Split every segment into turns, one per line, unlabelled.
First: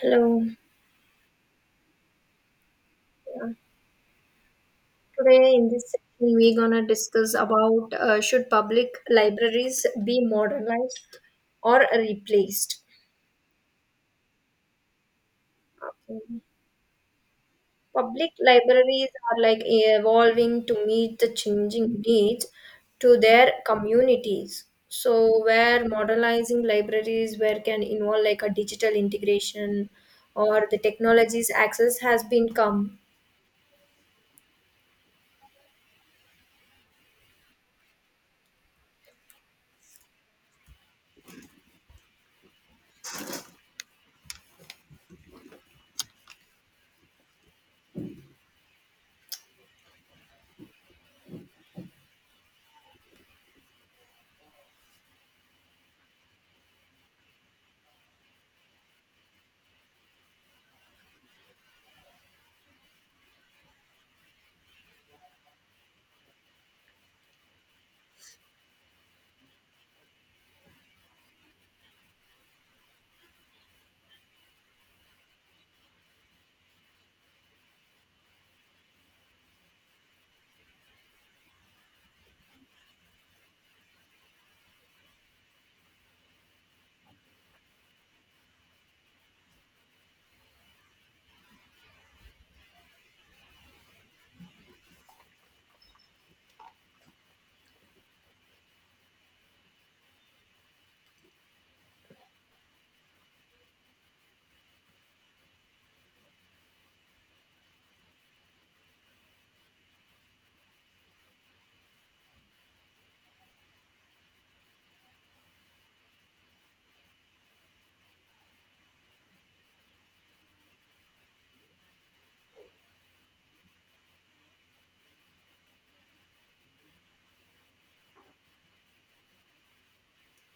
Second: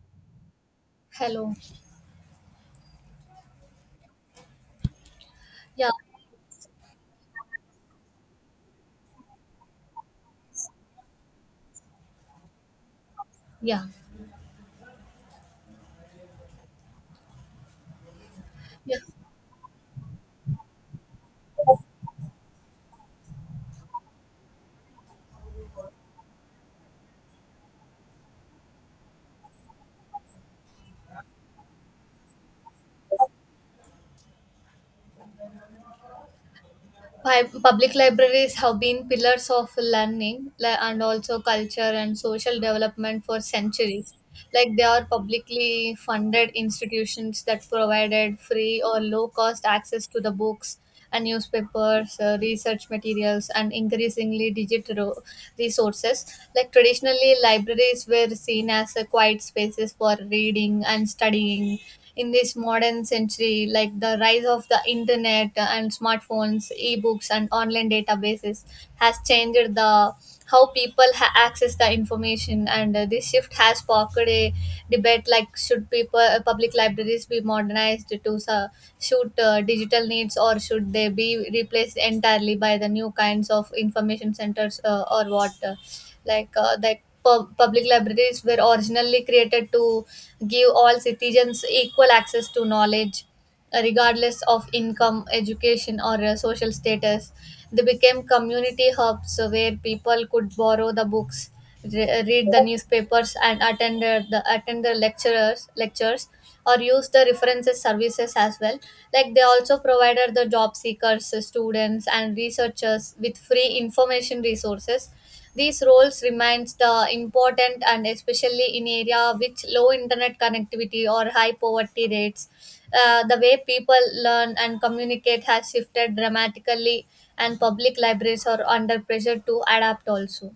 Hello.
Hello.
Yeah. Today in
Yeah,
this session we're gonna discuss about should public libraries be modernized or replaced.
yeah,
Okay. Public
yeah.
libraries are like evolving to meet the changing needs to their communities. So where modernizing libraries where can involve like a digital integration or the technologies access has been come.
Public libraries have been pillars of learning and also culture and social development for centuries. Like they are publicly funded institutions that provided free or low cost access to the books and newspapers, research materials, and increasingly digital resources. Like traditionally, libraries were seen as quiet spaces for reading and studying, in this modern century like the rise of the internet and smartphones ebooks and online databases has changed the how people access the information and this shift has sparked a debate like should people public libraries be modernized to suit digital needs or should they be replaced entirely by the new kinds of information centers or what like that public libraries were originally created to give all citizens equal access to knowledge regardless of income education or social status. They became community hubs where people could borrow the books read the newspapers and attend the attend the lecturers lectures or use the references services as well. Like they also provided the job seekers, students and researchers with free information resources. These roles remains the important, and especially in area which low internet connectivity or high poverty rates. The way people learn and communicate has shifted dramatically, and public libraries are under pressure to adapt also.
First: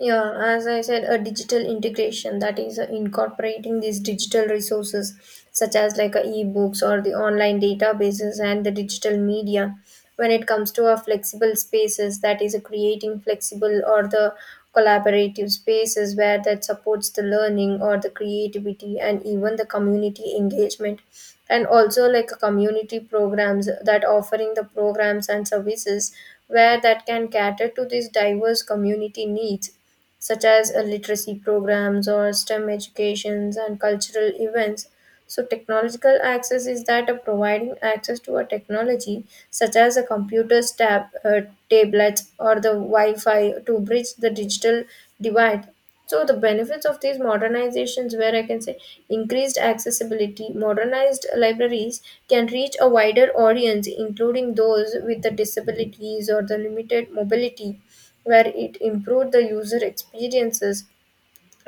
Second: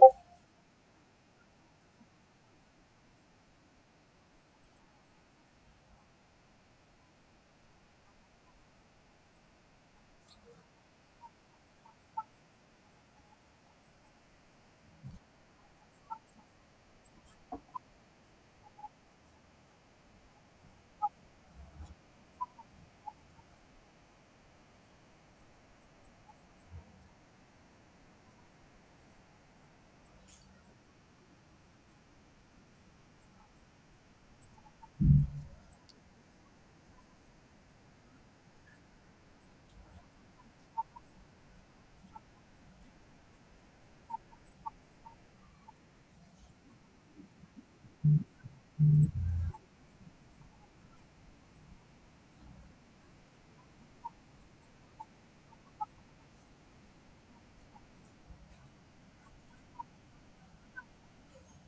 Yeah, as I said, a digital integration, that is incorporating these digital resources such as like ebooks or the online databases and the digital media. When it comes to our flexible spaces, that is creating flexible or the collaborative spaces where that supports the learning or the creativity and even the community engagement, and also like community programs that offering the programs and services where that can cater to these diverse community needs such as literacy programs or STEM educations and cultural events. So technological access is that of providing access to a technology such as a computer's tab, tablets or the Wi-Fi to bridge the digital divide. So the benefits of these modernizations, where I can say increased accessibility, modernized libraries can reach a wider audience, including those with the disabilities or the limited mobility, where it improved the user experiences.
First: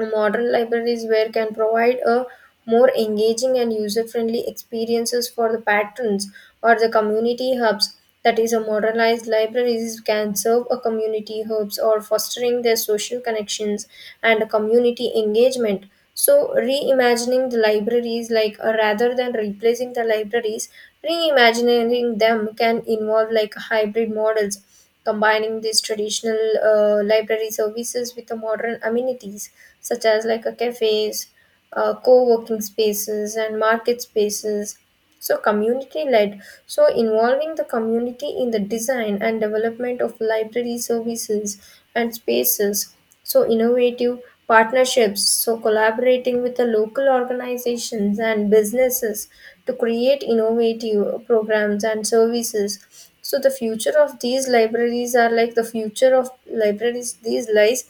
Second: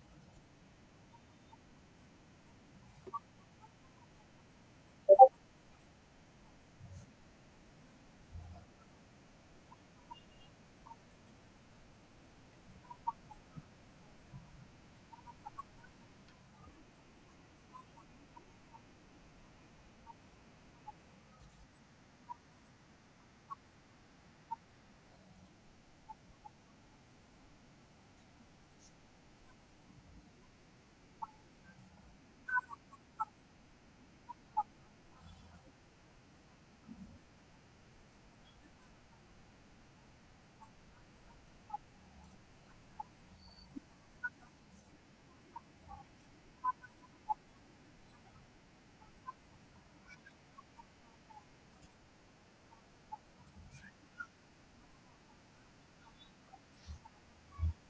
Modern libraries where can provide a more engaging and user-friendly experiences for the patrons or the community hubs. That is, a modernized libraries can serve a community hubs or fostering their social connections and community engagement. So, reimagining the libraries, rather than replacing the libraries, reimagining them can involve like hybrid models combining these traditional library services with the modern amenities such as like a cafes, co-working spaces and market spaces, so community led, so involving the community in the design and development of library services and spaces, so innovative partnerships, so collaborating with the local organizations and businesses to create innovative programs and services. So the future of these libraries are like the future of libraries these lies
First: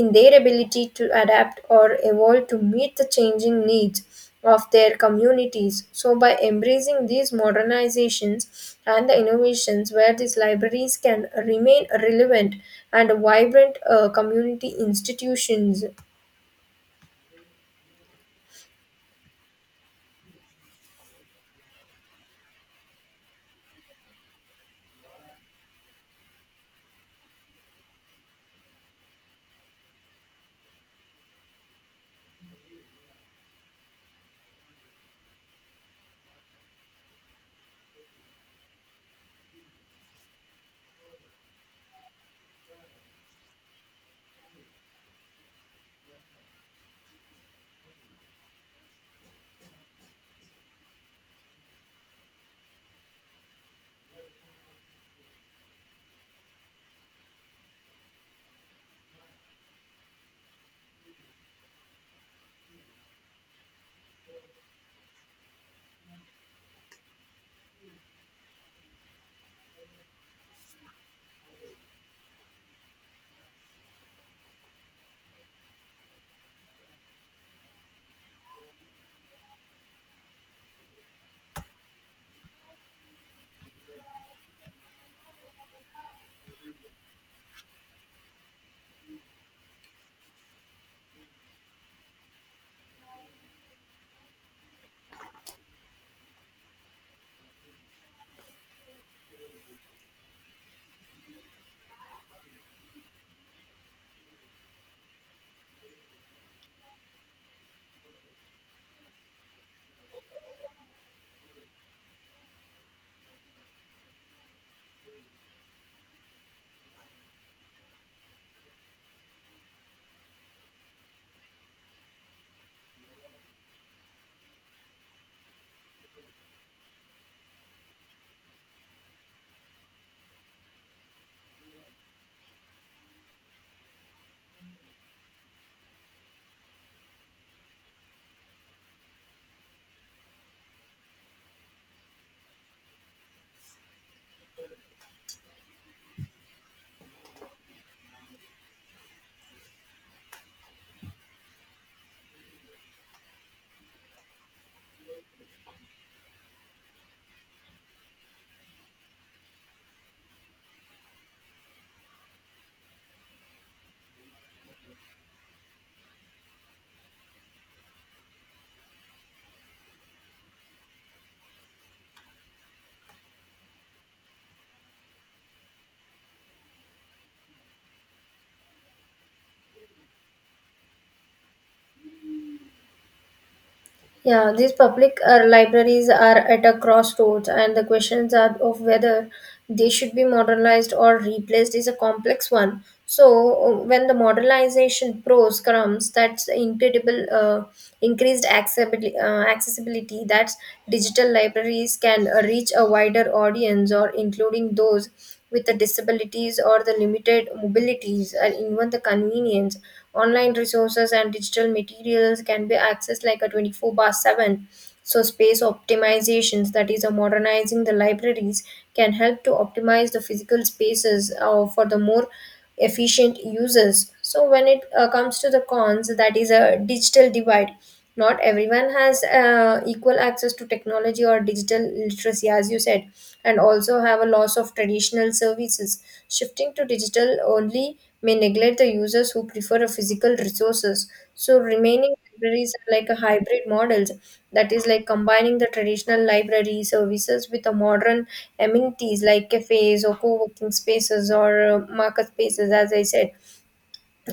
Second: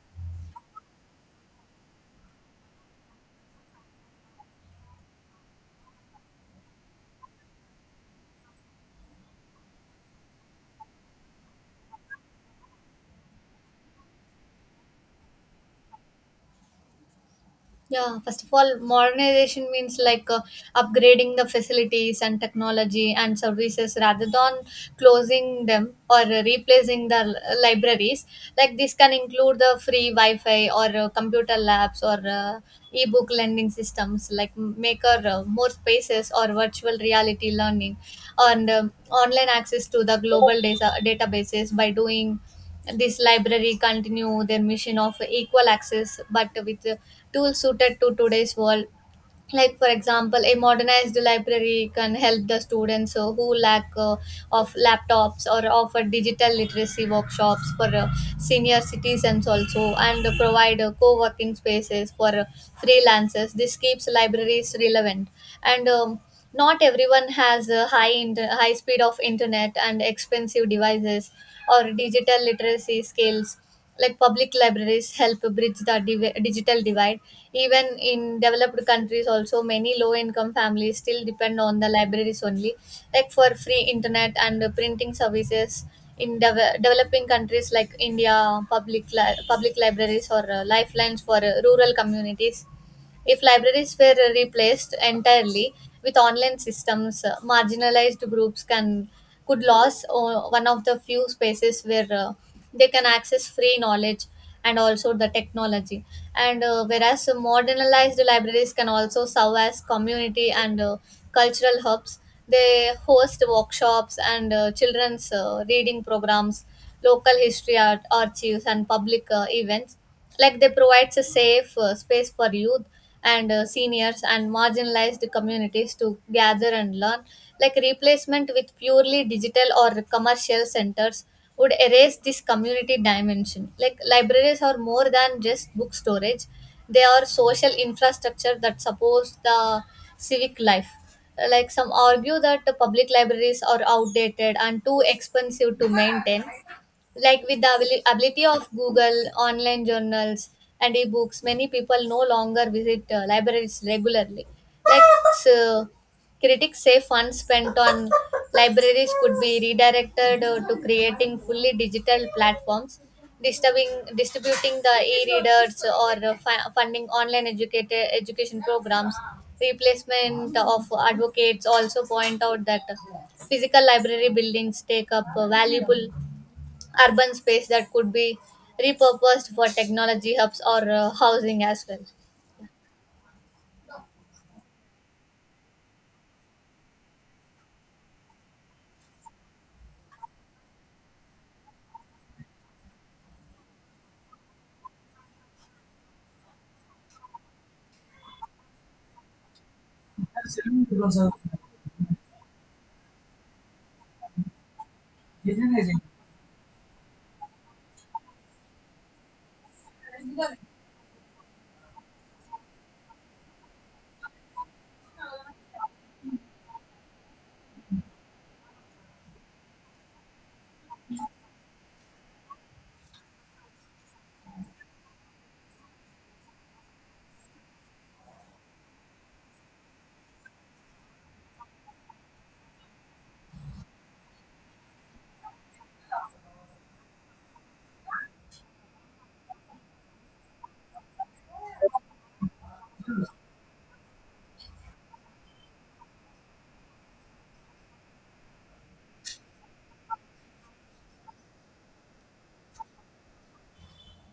in their ability to adapt or evolve to meet the changing needs of their communities. So, by embracing these modernizations and the innovations where these libraries can remain relevant and vibrant community institutions.
Yeah, first of all, modernization means like upgrading the facilities and technology and services rather than closing them or replacing the libraries. Like this can include the free Wi Fi or computer labs or ebook lending systems, like maker more spaces or virtual reality learning and online access to the global databases. By doing this library continue their mission of equal access, but with tools suited to today's world. Like for example a modernized library can help the students who lack of laptops, or offer digital literacy workshops for senior citizens also, and provide co-working spaces for freelancers. This keeps libraries relevant. And Not everyone has a high speed of internet and expensive devices or digital literacy skills. Like public libraries help bridge the digital divide. Even in developed countries also, many low income families still depend on the libraries only, like for free internet and printing services. In developing countries like India, public libraries or lifelines for rural communities. If libraries were replaced entirely with online systems, marginalized groups can could lose one of the few spaces where they can access free knowledge and also the technology. And whereas modernized libraries can also serve as community and cultural hubs, they host workshops and children's reading programs, local history art archives, and public events. Like they provides a safe space for youth and seniors and marginalized communities to gather and learn. Like replacement with purely digital or commercial centers would erase this community dimension. Like libraries are more than just book storage, they are social infrastructure that supports the civic life. Like some argue that the public libraries are outdated and too expensive to maintain, like with the ability of Google online journals and ebooks many people no longer visit libraries regularly. Like so critics say funds spent on libraries could be redirected to creating fully digital platforms, disturbing distributing the e-readers or funding online educated education programs. Replacement of Advocates also point out that physical library buildings take up valuable urban space that could be repurposed for technology hubs or housing as
Yeah, these public libraries are at a crossroads, and the questions are of whether they should be modernized or replaced is a complex one. So, when the modernization pros comes, that's the incredible accessibility that digital libraries can reach a wider audience or including those with the
well.
disabilities or the limited mobilities and even the convenience. Online resources and digital materials can be accessed like a 24/7. So space optimizations, that is, a modernizing the libraries, can help to optimize the physical spaces for the more efficient users. So when it comes to the cons, that is a digital divide, not everyone has equal access to technology or digital literacy, as you said, and also have a loss of traditional services. Shifting to digital only may neglect the users who prefer a physical resources. So remaining libraries are like a hybrid models, that is like combining the traditional library services with the modern amenities like cafes or co-working spaces or market spaces, as I said,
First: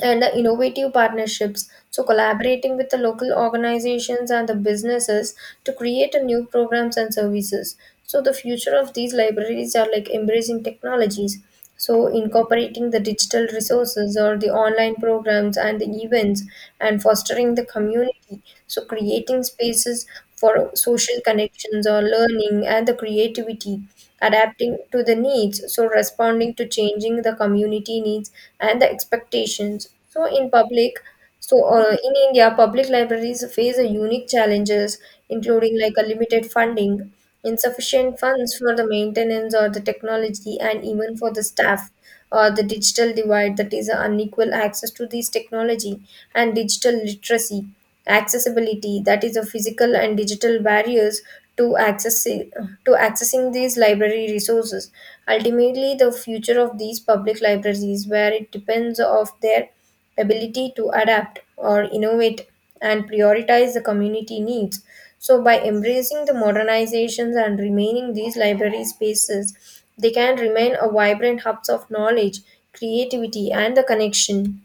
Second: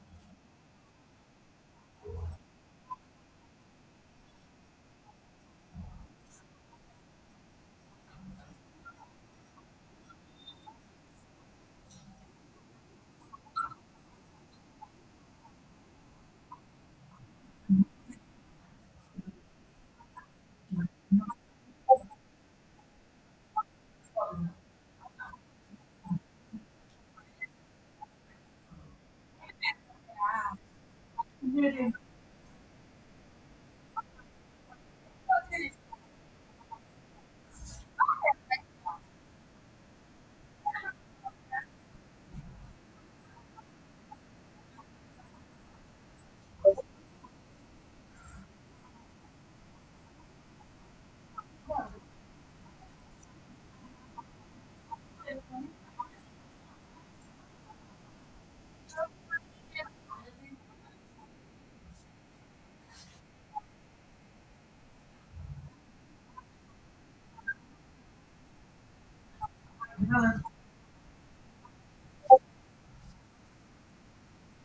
and the innovative partnerships. So, collaborating with the local organizations and the businesses to create a new programs and services. So, the future of these libraries are like embracing technologies. So, incorporating the digital resources or the online programs and the events and fostering the community. So, creating spaces for social connections or learning and the creativity, adapting to the needs, so responding to changing the community needs and the expectations. In India, public libraries face a unique challenges, including like a limited funding, insufficient funds for the maintenance or the technology, and even for the staff. Or the digital divide, that is unequal access to these technology and digital literacy, accessibility, that is the physical and digital barriers to accessing these library resources. Ultimately the future of these public libraries where it depends of their ability to adapt or innovate and prioritize the community needs. So by embracing the modernizations and remaining these library spaces, they can remain a vibrant hubs of knowledge, creativity and the connection.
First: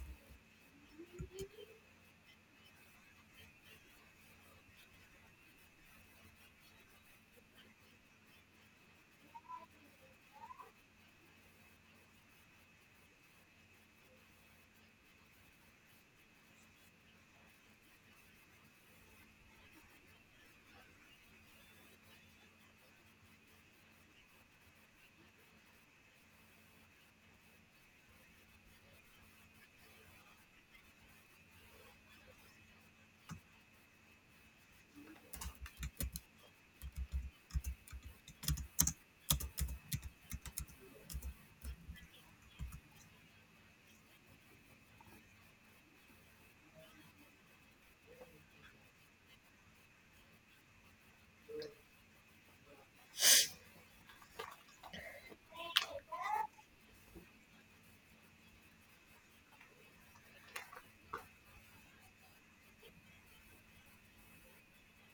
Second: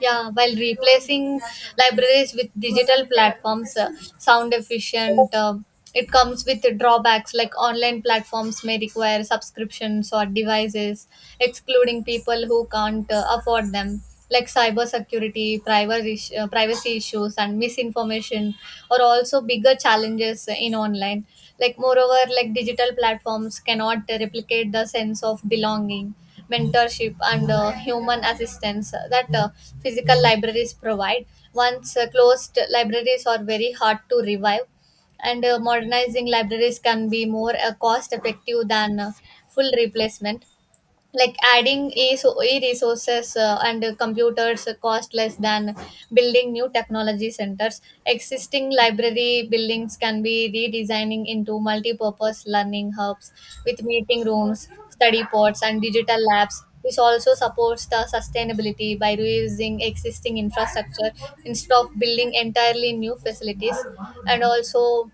Yeah, while replacing libraries with digital platforms, sound efficient, it comes with drawbacks, like online platforms may require subscriptions or devices, excluding people who can't afford them, like cybersecurity, privacy issues, and misinformation are also bigger challenges in online. Like moreover, like digital platforms cannot replicate the sense of belonging, mentorship and human assistance that physical libraries provide. Once closed, libraries are very hard to revive, and modernizing libraries can be more cost effective than full replacement. Like adding e resources and computers cost less than building new technology centers. Existing library buildings can be redesigning into multi-purpose learning hubs with meeting rooms, study pods and digital labs. This also supports the sustainability by reusing existing infrastructure instead of building entirely new facilities. And also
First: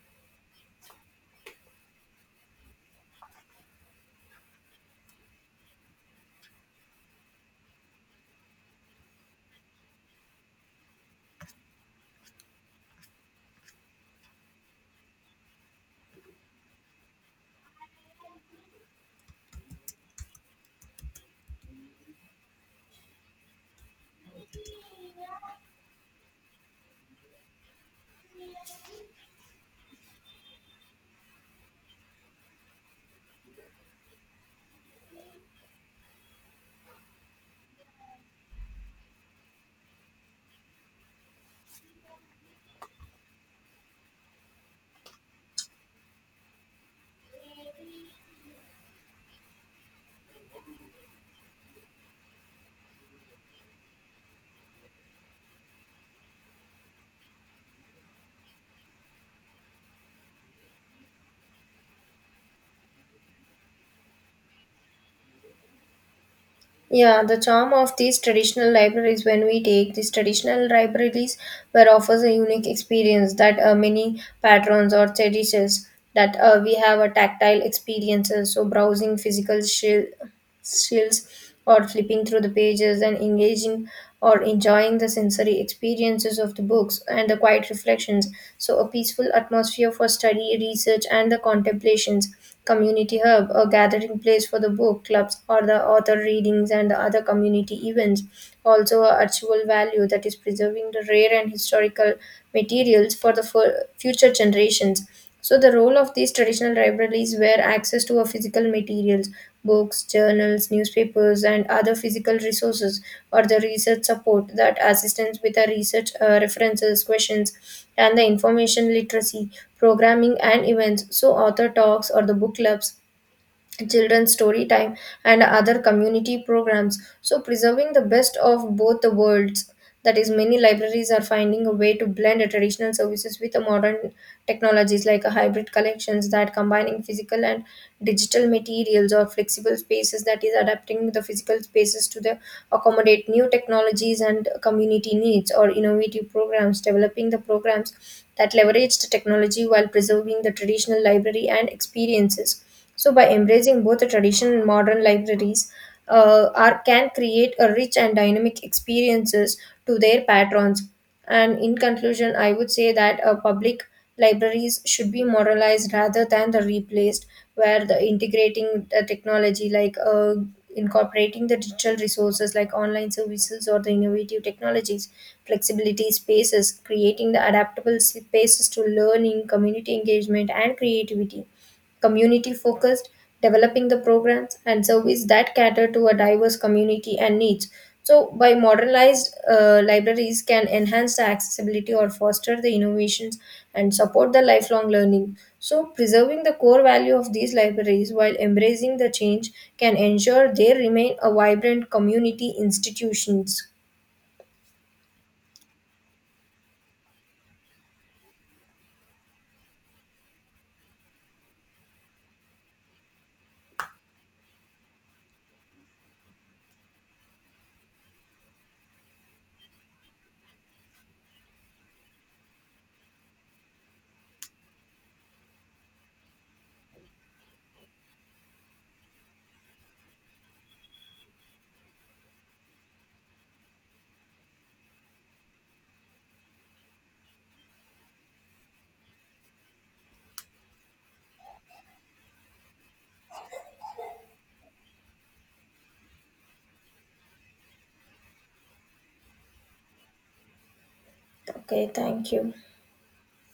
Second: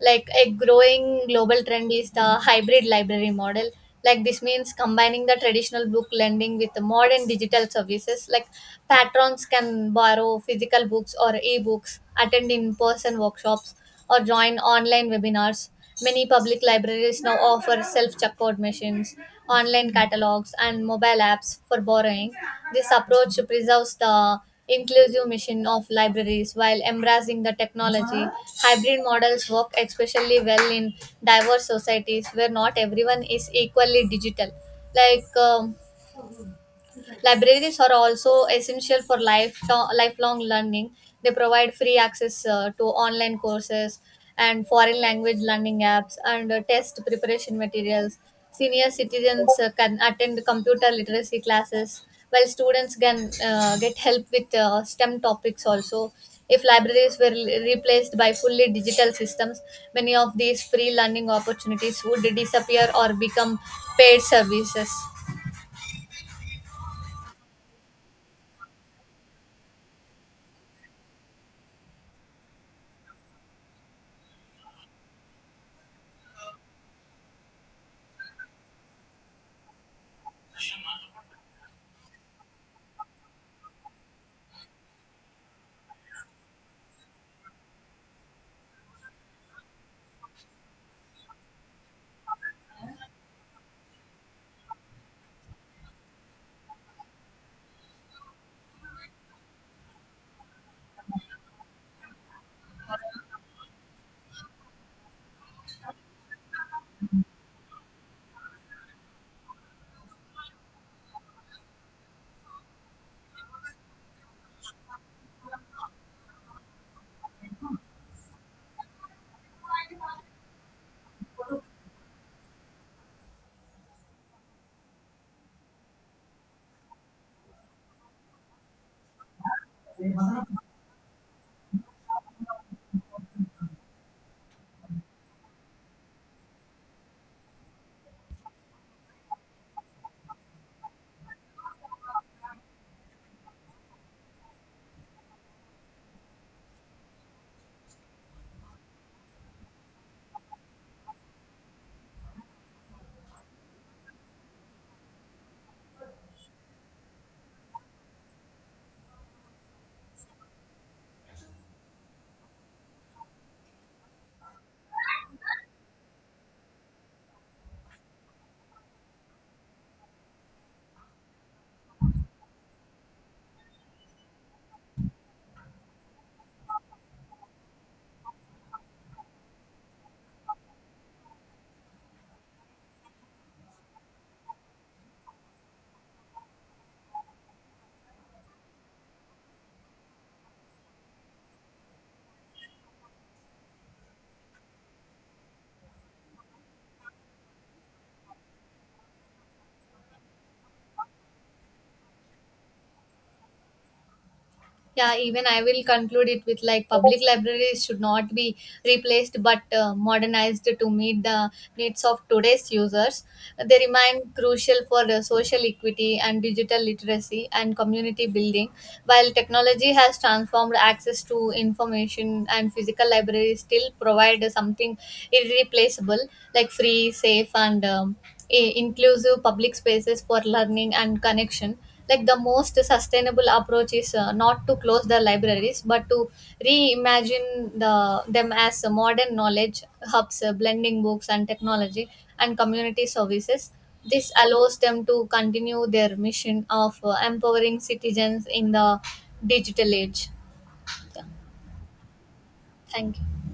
like a growing global trend is the hybrid library model. Like this means combining the traditional book lending with the modern digital services. Like patrons can borrow physical books or ebooks, attend in person workshops or join online webinars. Many public libraries now offer self checkout machines, online catalogs, and mobile apps for borrowing. This approach preserves the inclusive mission of libraries while embracing the technology. Hybrid models work especially well in diverse societies where not everyone is equally digital. Like, um, Libraries are also essential for lifelong learning. They provide free access to online courses and foreign language learning apps and test preparation materials. Senior citizens can attend computer literacy classes, while students can get help with STEM topics also. If libraries were replaced by fully digital systems, many of these free learning opportunities would disappear or become paid services.
Yeah, the charm of these traditional libraries, when we take these traditional libraries where offers a unique experience that many patrons or traditions, that we have a tactile experiences, so browsing physical shelves or flipping through the pages and engaging or enjoying the sensory experiences of the books and the quiet reflections. So, a peaceful atmosphere for study, research, and the contemplations. Community hub, a gathering place for the book clubs or the author readings and the other community events. Also, a archival value, that is preserving the rare and historical materials for the future generations. So the role of these traditional libraries were access to a physical materials, books, journals, newspapers, and other physical resources, or the research support that assistance with the research, references, questions, and the information literacy, programming, and events. So author talks or the book clubs, children's story time and other community programs, so preserving the best of both the worlds, that is many libraries are finding a way to blend the traditional services with the modern technologies like a hybrid collections that combining physical and digital materials, or flexible spaces, that is adapting the physical spaces to the accommodate new technologies and community needs, or innovative programs, developing the programs that leverage the technology while preserving the traditional library and experiences. So, by embracing both the traditional and modern libraries, are can create a rich and dynamic experiences to their patrons. And in conclusion, I would say that public libraries should be modernized rather than the replaced, where the integrating the technology like incorporating the digital resources like online services or the innovative technologies, flexibility spaces, creating the adaptable spaces to learning, community engagement, and creativity, community focused, developing the programs and service that cater to a diverse community and needs. So, by modernized libraries can enhance the accessibility or foster the innovations and support the lifelong learning. So, preserving the core value of these libraries while embracing the change can ensure they remain a vibrant community institutions.
Yeah, even I will conclude it with like public libraries should not be replaced but modernized to meet the needs of today's users. They remain crucial for social equity and digital literacy and community building. While technology has transformed access to information, and physical libraries still provide something irreplaceable, like free, safe and inclusive public spaces for learning and connection. Like the most sustainable approach is not to close the libraries but to reimagine them as modern knowledge hubs, blending books and technology and community services. This allows them to continue their mission of empowering citizens in the digital age. Yeah.
Okay, thank you.
Thank you.